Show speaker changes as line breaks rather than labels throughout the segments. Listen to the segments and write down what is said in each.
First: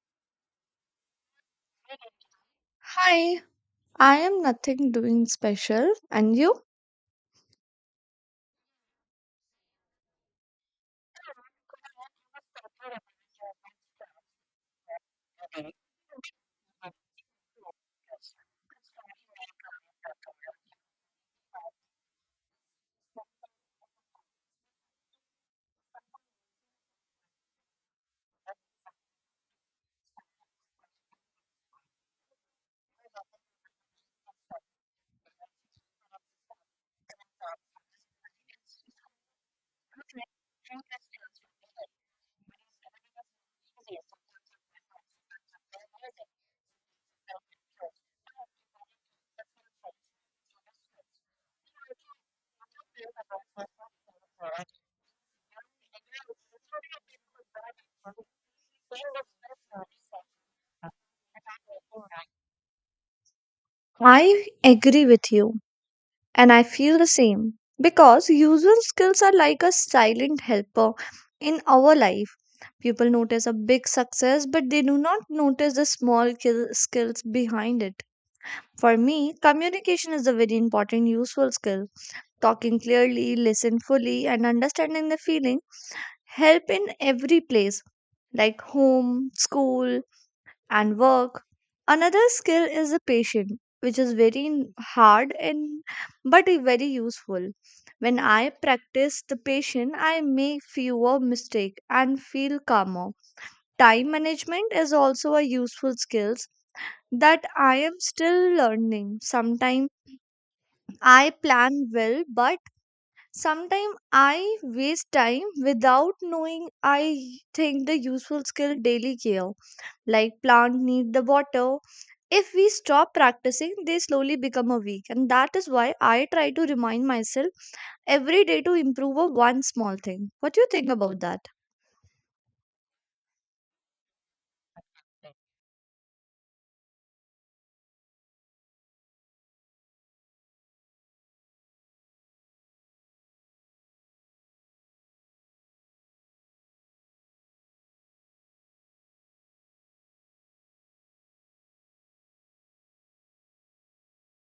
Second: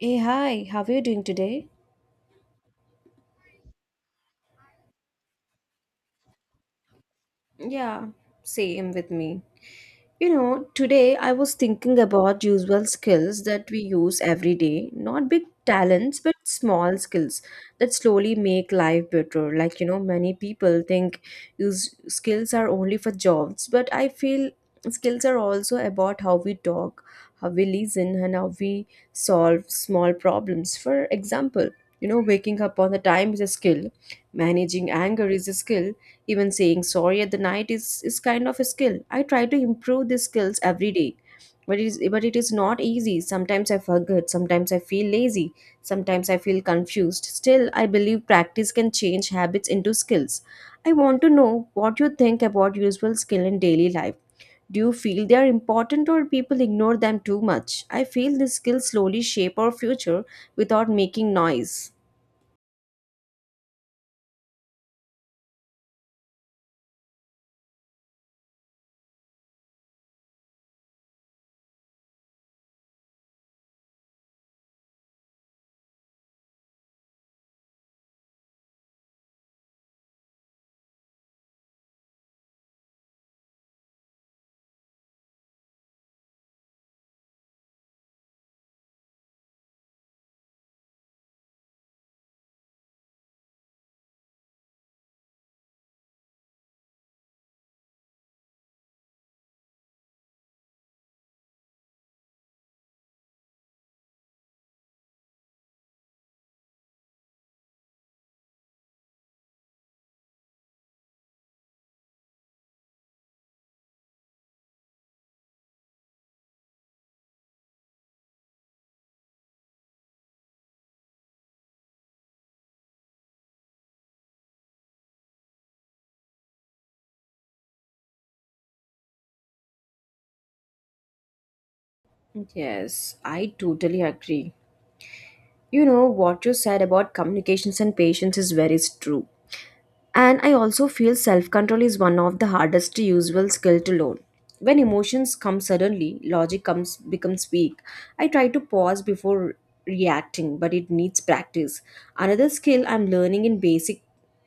Hey, hi, how are you doing today?
Hi, I am nothing doing special, and you?
Yeah, same with me. You know, today I was thinking about usual skills that we use every day, not big talents, but small skills that slowly make life better. Like, you know, many people think use skills are only for jobs, but I feel skills are also about how we talk, how we listen, and how we solve small problems. For example, you know, waking up on the time is a skill, managing anger is a skill, even saying sorry at the night is kind of a skill. I try to improve these skills every day. But it is not easy. Sometimes I forget, sometimes I feel lazy, sometimes I feel confused. Still, I believe practice can change habits into skills. I want to know what you think about useful skill in daily life. Do you feel they are important or people ignore them too much? I feel these skills slowly shape our future without making noise.
I agree with you, and I feel the same because usual skills are like a silent helper in our life. People notice a big success, but they do not notice the skills behind it. For me, communication is a very important, useful skill. Talking clearly, listen fully, and understanding the feeling help in every place like home, school, and work. Another skill is the patient, which is very hard and but very useful. When I practice the patience, I make fewer mistakes and feel calmer. Time management is also a useful skill that I am still learning. Sometimes I plan well, but sometimes I waste time without knowing. I think the useful skill daily care like plant need the water if we stop practicing they slowly become a weak, and that is why I try to remind myself every day to improve a one small thing. What do you think about that?
Yes, I totally agree. You know, what you said about communications and patience is very true. And I also feel self control is one of the hardest to usual skill to learn. When emotions come suddenly, logic comes becomes weak. I try to pause before reacting, but it needs practice. Another skill I'm learning in basic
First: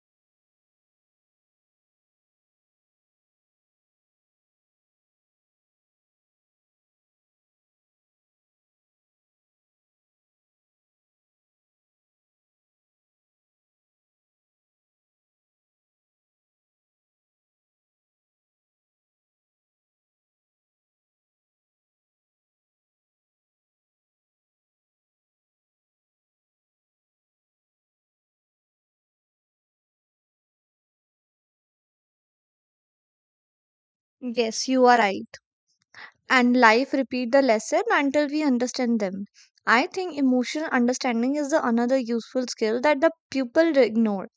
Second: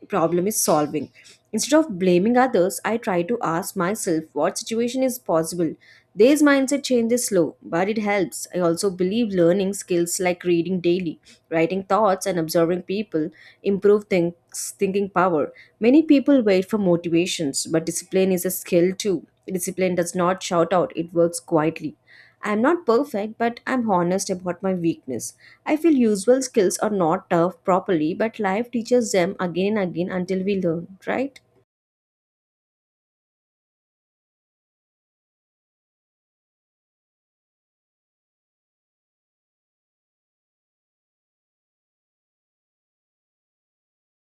problem is solving. Instead of blaming others, I try to ask myself what situation is possible. These mindset change is slow, but it helps. I also believe learning skills like reading daily, writing thoughts, and observing people improve thinks thinking power. Many people wait for motivations, but discipline is a skill too. Discipline does not shout out, it works quietly. I'm not perfect, but I'm honest about my weakness. I feel usual skills are not taught properly, but life teaches them again and again until we learn, right?
Yes, you are right. And life repeat the lesson until we understand them. I think emotional understanding is the another useful skill that the pupil ignore.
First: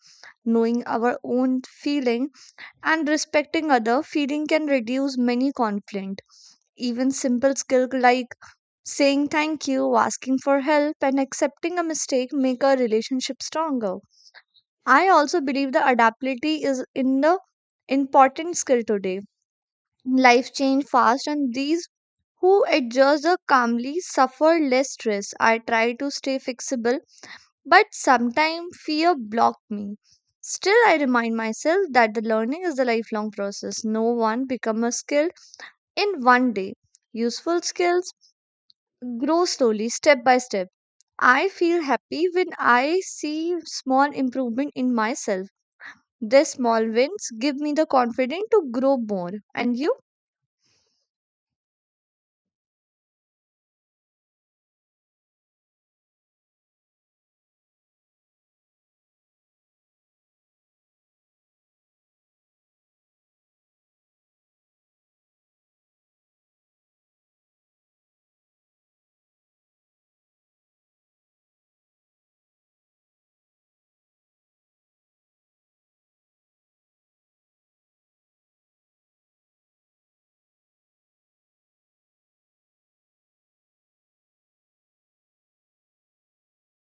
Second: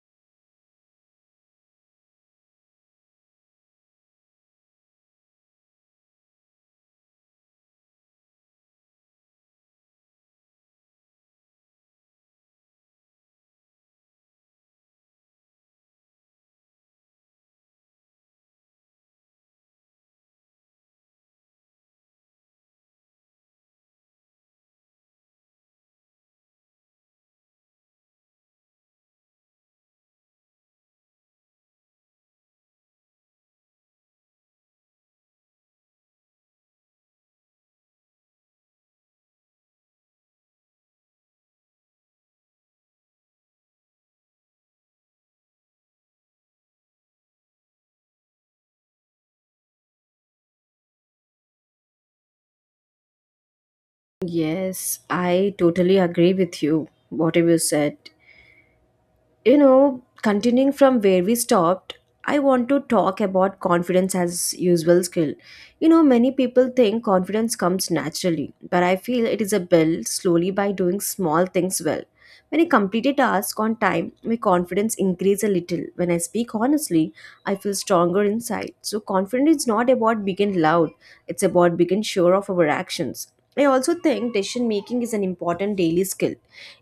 Knowing our own feeling and respecting other feeling can reduce many conflict. Even simple skill like saying thank you, asking for help, and accepting a mistake make a relationship stronger. I also believe the adaptability is in the important skill today. Life change fast, and these who adjust the calmly suffer less stress. I try to stay flexible, but sometimes fear blocked me. Still, I remind myself that the learning is a lifelong process. No one become a skilled in one day. Useful skills grow slowly, step by step. I feel happy when I see small improvement in myself. These small wins give me the confidence to grow more. And you?
Yes, I totally agree with you, whatever you said. You know, continuing from where we stopped, I want to talk about confidence as usual skill. You know, many people think confidence comes naturally, but I feel it is a built slowly by doing small things well. When I complete a task on time, my confidence increases a little. When I speak honestly, I feel stronger inside. So confidence is not about being loud, it's about being sure of our actions. I also think decision making is an important daily skill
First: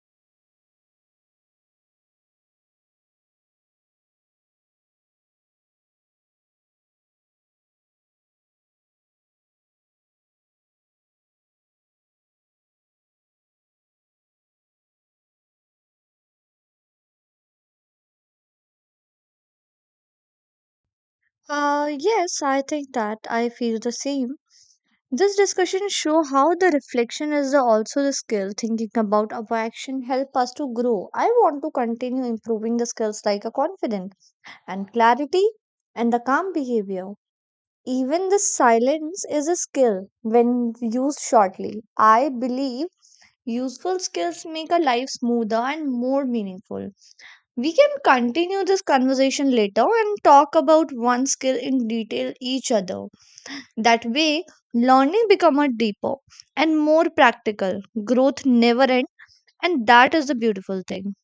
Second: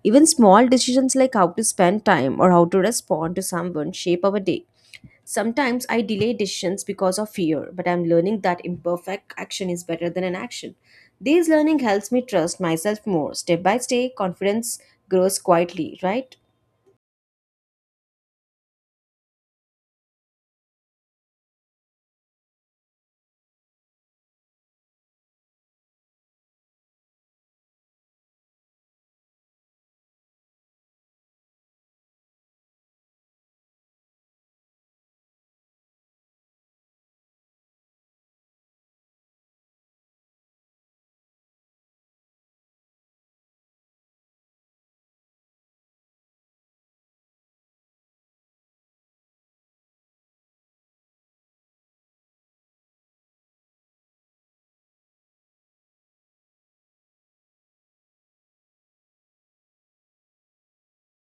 even small decisions like how to spend time or how to respond to someone shape our day. Sometimes I delay decisions because of fear, but I'm learning that imperfect action is better than an action. This learning helps me trust myself more. Step by step, confidence grows quietly, right?
Yes, I think that I feel the same. This discussion show how the reflection is also the skill. Thinking about our action help us to grow. I want to continue improving the skills like a confidence and clarity and the calm behavior. Even the silence is a skill when used shortly. I believe useful skills make our life smoother and more meaningful. We can continue this conversation later and talk about one skill in detail each other. That way, learning become a deeper and more practical. Growth never ends, and that is the beautiful thing.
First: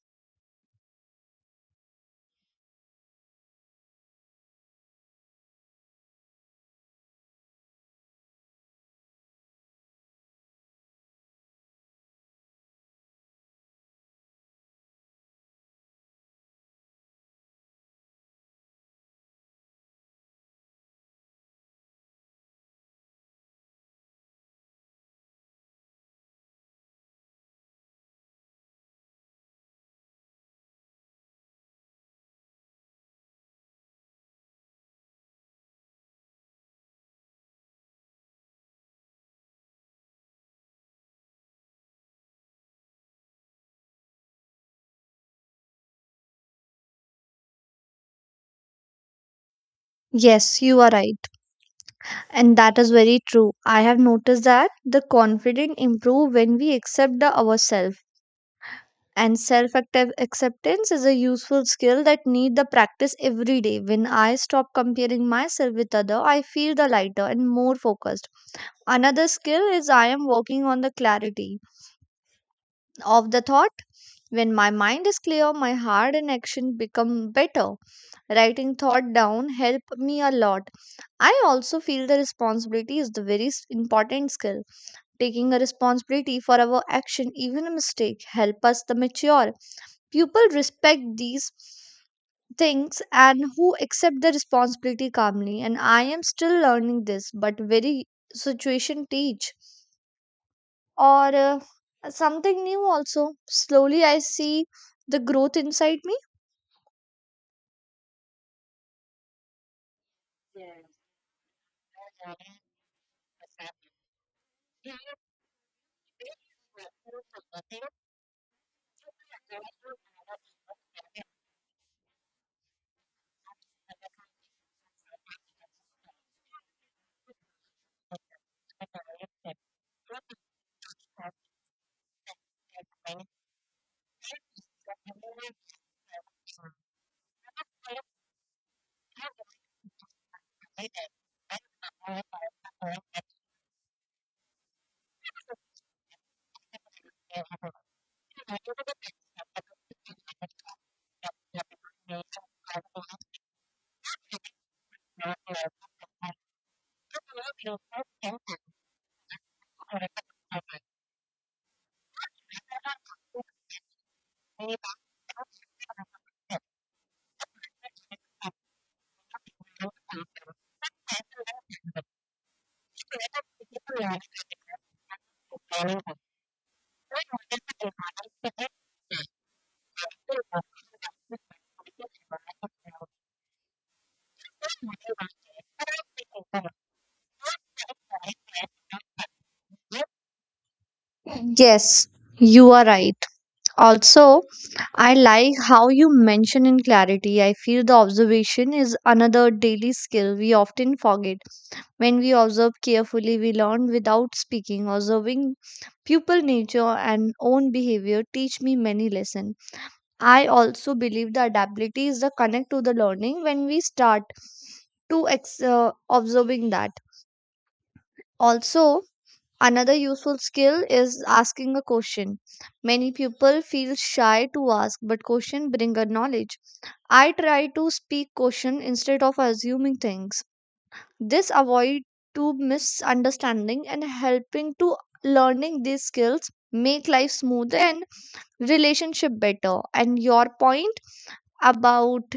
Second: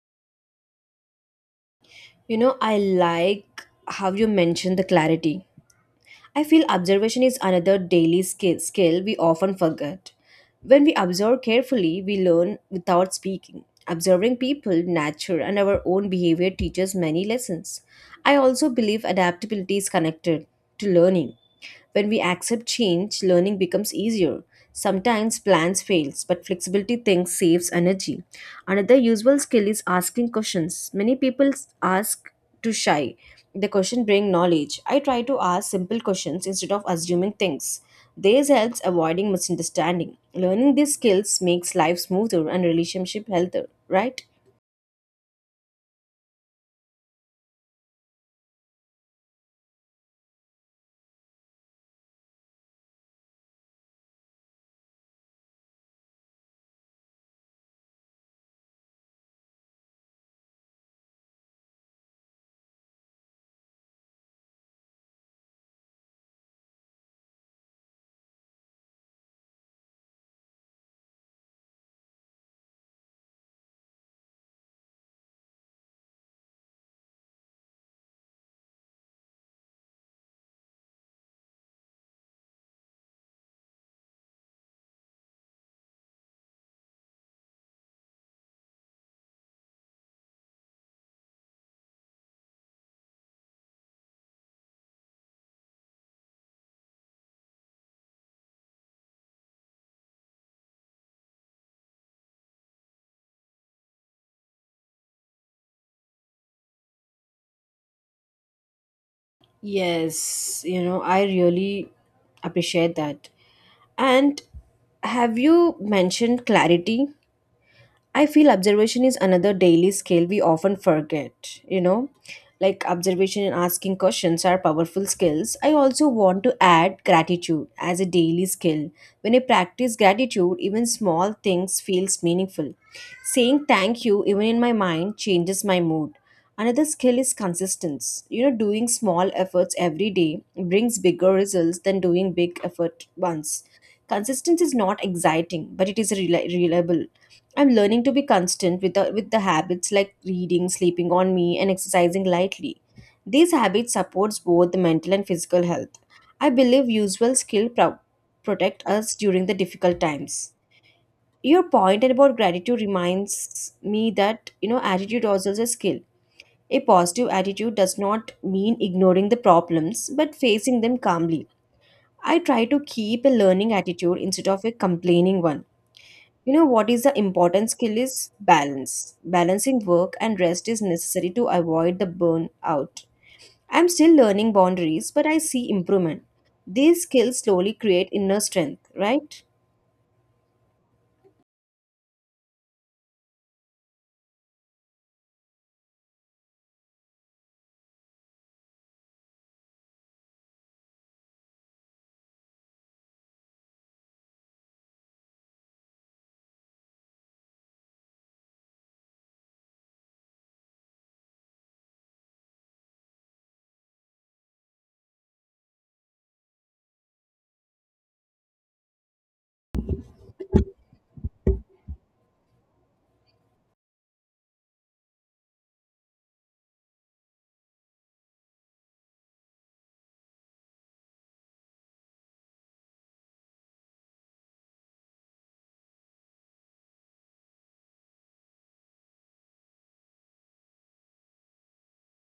You know, I like how you mentioned the clarity. I feel observation is another daily skill we often forget. When we observe carefully, we learn without speaking. Observing people, nature, and our own behavior teaches many lessons. I also believe adaptability is connected to learning. When we accept change, learning becomes easier. Sometimes plans fails, but flexibility things saves energy. Another usual skill is asking questions. Many people ask too shy. The question bring knowledge. I try to ask simple questions instead of assuming things. This helps avoiding misunderstanding. Learning these skills makes life smoother and relationship healthier, right?
Yes, you are right. And that is very true. I have noticed that the confidence improve when we accept the ourselves. And self acceptance is a useful skill that need the practice every day. When I stop comparing myself with other, I feel the lighter and more focused. Another skill is I am working on the clarity of the thought. When my mind is clear, my heart and action become better. Writing thought down help me a lot. I also feel the responsibility is the very important skill. Taking a responsibility for our action, even a mistake, help us to mature. People respect these things and who accept the responsibility calmly, and I am still learning this. But very situation teach or something new. Also slowly I see the growth inside me.
Yes, you know, I really appreciate that. And have you mentioned clarity? I feel observation is another daily skill we often forget, you know. Like observation and asking questions are powerful skills. I also want to add gratitude as a daily skill. When I practice gratitude, even small things feels meaningful. Saying thank you even in my mind changes my mood. Another skill is consistency. You know, doing small efforts every day brings bigger results than doing big effort once. Consistency is not exciting, but it is reliable. I'm learning to be constant with the habits like reading, sleeping on me, and exercising lightly. These habits supports both the mental and physical health. I believe usual skill protect us during the difficult times. Your point about gratitude reminds me that you know attitude also is a skill. A positive attitude does not mean ignoring the problems but facing them calmly. I try to keep a learning attitude instead of a complaining one. You know what is the important skill is balance. Balancing work and rest is necessary to avoid the burnout. I'm still learning boundaries, but I see improvement. These skills slowly create inner strength, right?
Yes, you are right. Also, I like how you mention in clarity. I feel the observation is another daily skill we often forget. When we observe carefully, we learn without speaking. Observing pupil nature and own behavior teach me many lessons. I also believe the adaptability is the connect to the learning when we start to observing that. Also, another useful skill is asking a question. Many people feel shy to ask, but question bring a knowledge. I try to speak question instead of assuming things. This avoid to misunderstanding and helping to learning. These skills make life smoother and relationship better. And your point about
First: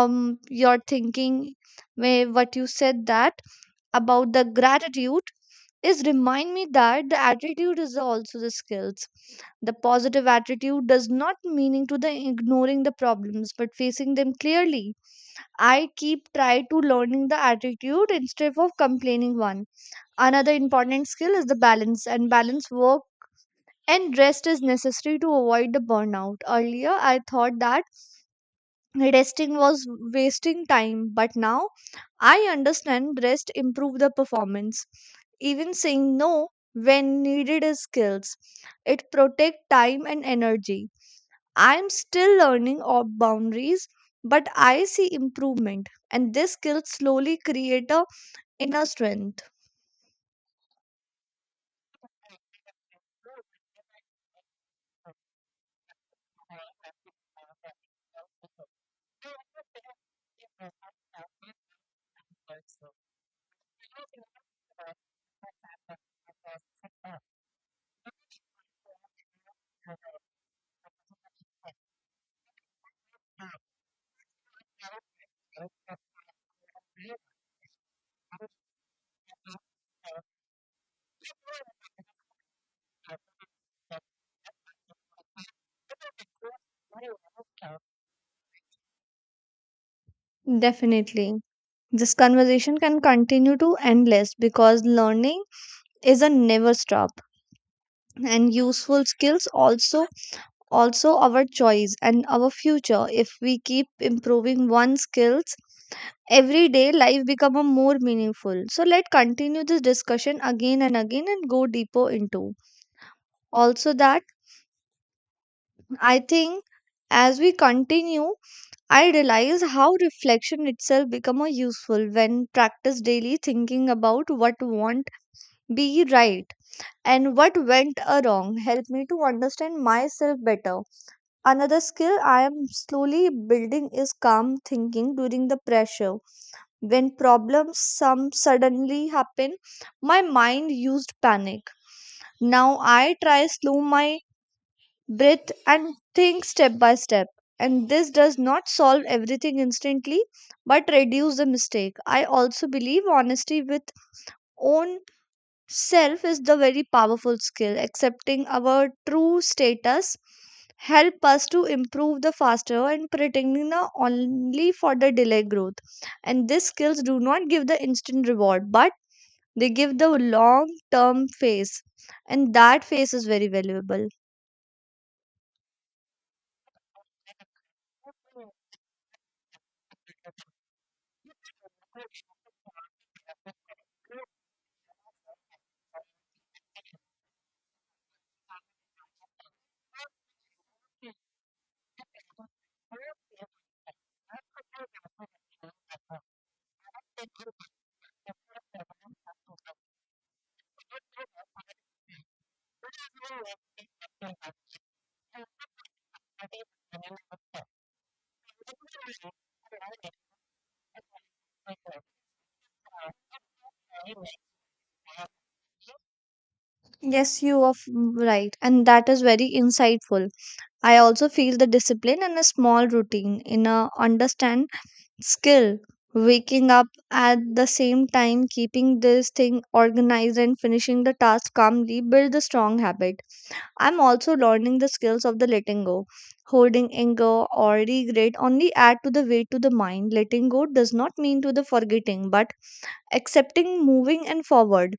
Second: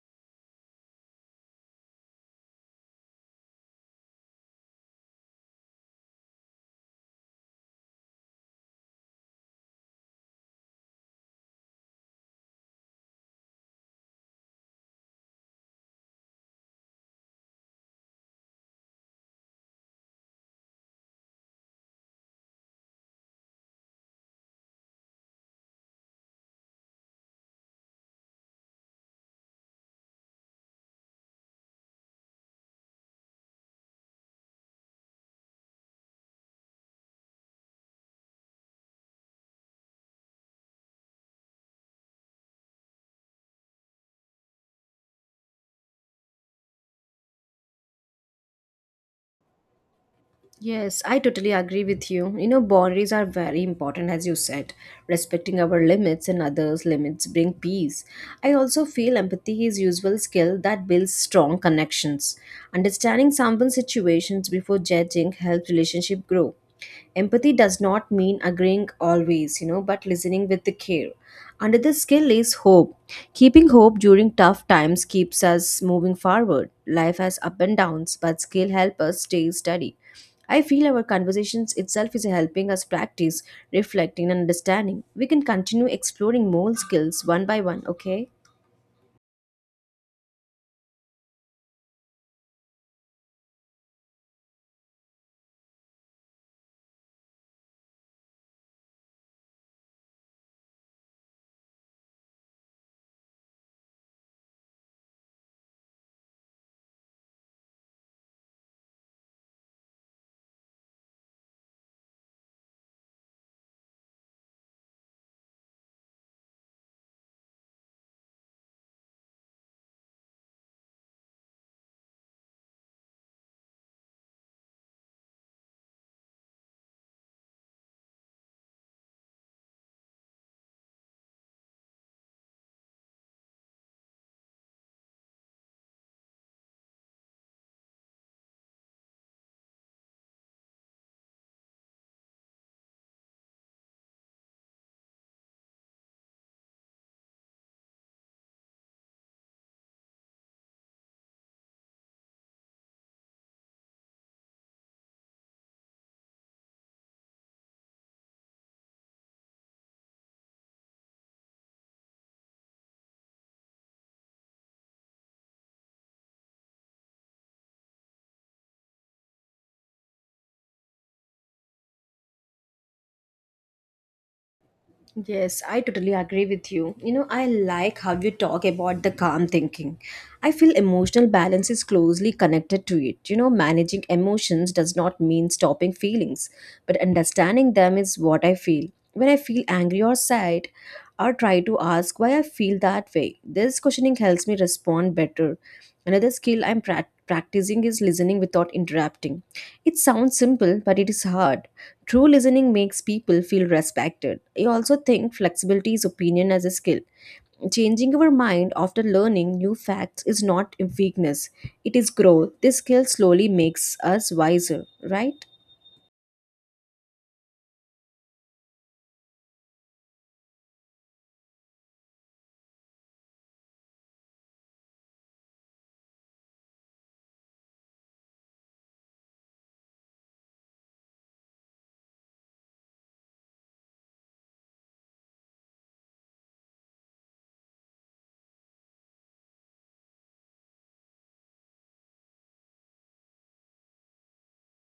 your thinking, may what you said that about the gratitude, is remind me that the attitude is also the skills. The positive attitude does not meaning to the ignoring the problems, but facing them clearly. I keep try to learning the attitude instead of complaining one. Another important skill is the balance, and balance work and rest is necessary to avoid the burnout. Earlier, I thought that resting was wasting time, but now I understand rest improve the performance. Even saying no when needed is skills. It protect time and energy. I am still learning all boundaries, but I see improvement, and this skill slowly create a inner strength.
Yes, I totally agree with you. You know, boundaries are very important, as you said. Respecting our limits and others' limits bring peace. I also feel empathy is useful skill that builds strong connections. Understanding someone's situations before judging helps relationship grow. Empathy does not mean agreeing always, you know, but listening with the care. Another skill is hope. Keeping hope during tough times keeps us moving forward. Life has up and downs, but skill help us stay steady. I feel our conversations itself is helping us practice reflecting and understanding. We can continue exploring more skills one by one, okay?
Definitely. This conversation can continue to endless because learning is a never stop, and useful skills also our choice and our future. If we keep improving one skills, everyday life become a more meaningful. So let's continue this discussion again and again and go deeper into also that. I think as we continue, I realize how reflection itself become a useful when practice daily. Thinking about what want be right and what went a wrong helped me to understand myself better. Another skill I am slowly building is calm thinking during the pressure. When problems some suddenly happen, my mind used panic. Now I try slow my breath and think step by step. And this does not solve everything instantly, but reduce the mistake. I also believe honesty with own self is the very powerful skill. Accepting our true status help us to improve the faster, and pretending the only for the delay growth. And these skills do not give the instant reward, but they give the long term phase. And that phase is very valuable.
Yes, I totally agree with you. You know, I like how you talk about the calm thinking. I feel emotional balance is closely connected to it. You know, managing emotions does not mean stopping feelings, but understanding them is what I feel. When I feel angry or sad, or try to ask why I feel that way. This questioning helps me respond better. Another skill I'm practicing is listening without interrupting. It sounds simple, but it is hard. True listening makes people feel respected. I also think flexibility is opinion as a skill. Changing our mind after learning new facts is not a weakness, it is growth. This skill slowly makes us wiser, right?
Yes, you are f- right. And that is very insightful. I also feel the discipline and a small routine in a understand skill. Waking up at the same time, keeping this thing organized, and finishing the task calmly build a strong habit. I'm also learning the skills of the letting go. Holding anger or regret only add to the weight to the mind. Letting go does not mean to the forgetting, but accepting, moving, and forward.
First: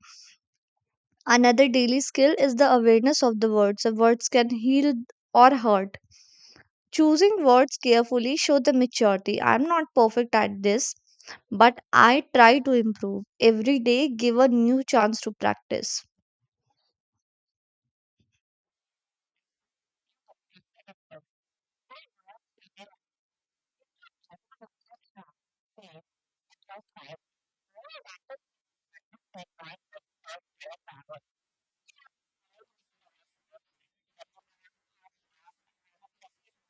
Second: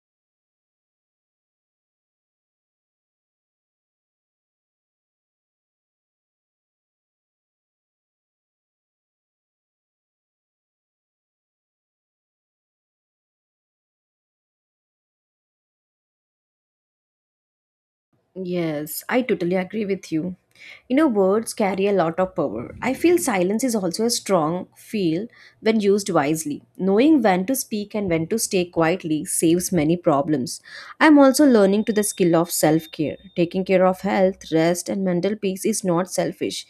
Another daily skill is the awareness of the words. The words can heal or hurt. Choosing words carefully show the maturity. I'm not perfect at this, but I try to improve. Every day give a new chance to practice.
Yes, I totally agree with you. You know, words carry a lot of power. I feel silence is also a strong feel when used wisely. Knowing when to speak and when to stay quietly saves many problems. I'm also learning to the skill of self care. Taking care of health, rest, and mental peace is not selfish.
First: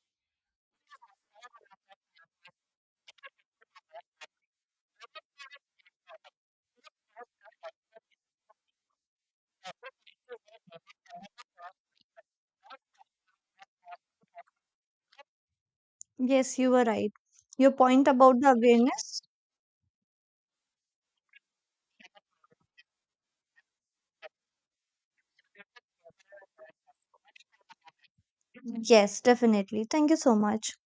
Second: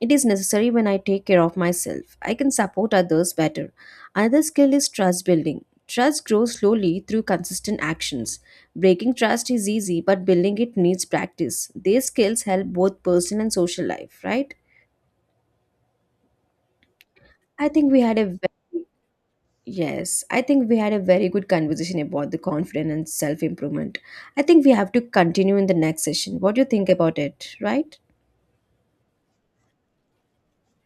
It is necessary when I take care of myself. I can support others better. Another skill is trust building. Trust grows slowly through consistent actions. Breaking trust is easy, but building it needs practice. These skills help both personal and social life, right?
Yes, you were right.
I
Your
think we
point
had a
about the
very,
awareness?
Yes, I think we had a very good conversation about the confidence and self improvement. I think we have to continue in the next session. What do you think about it, right?
Yes, definitely. Thank you so much.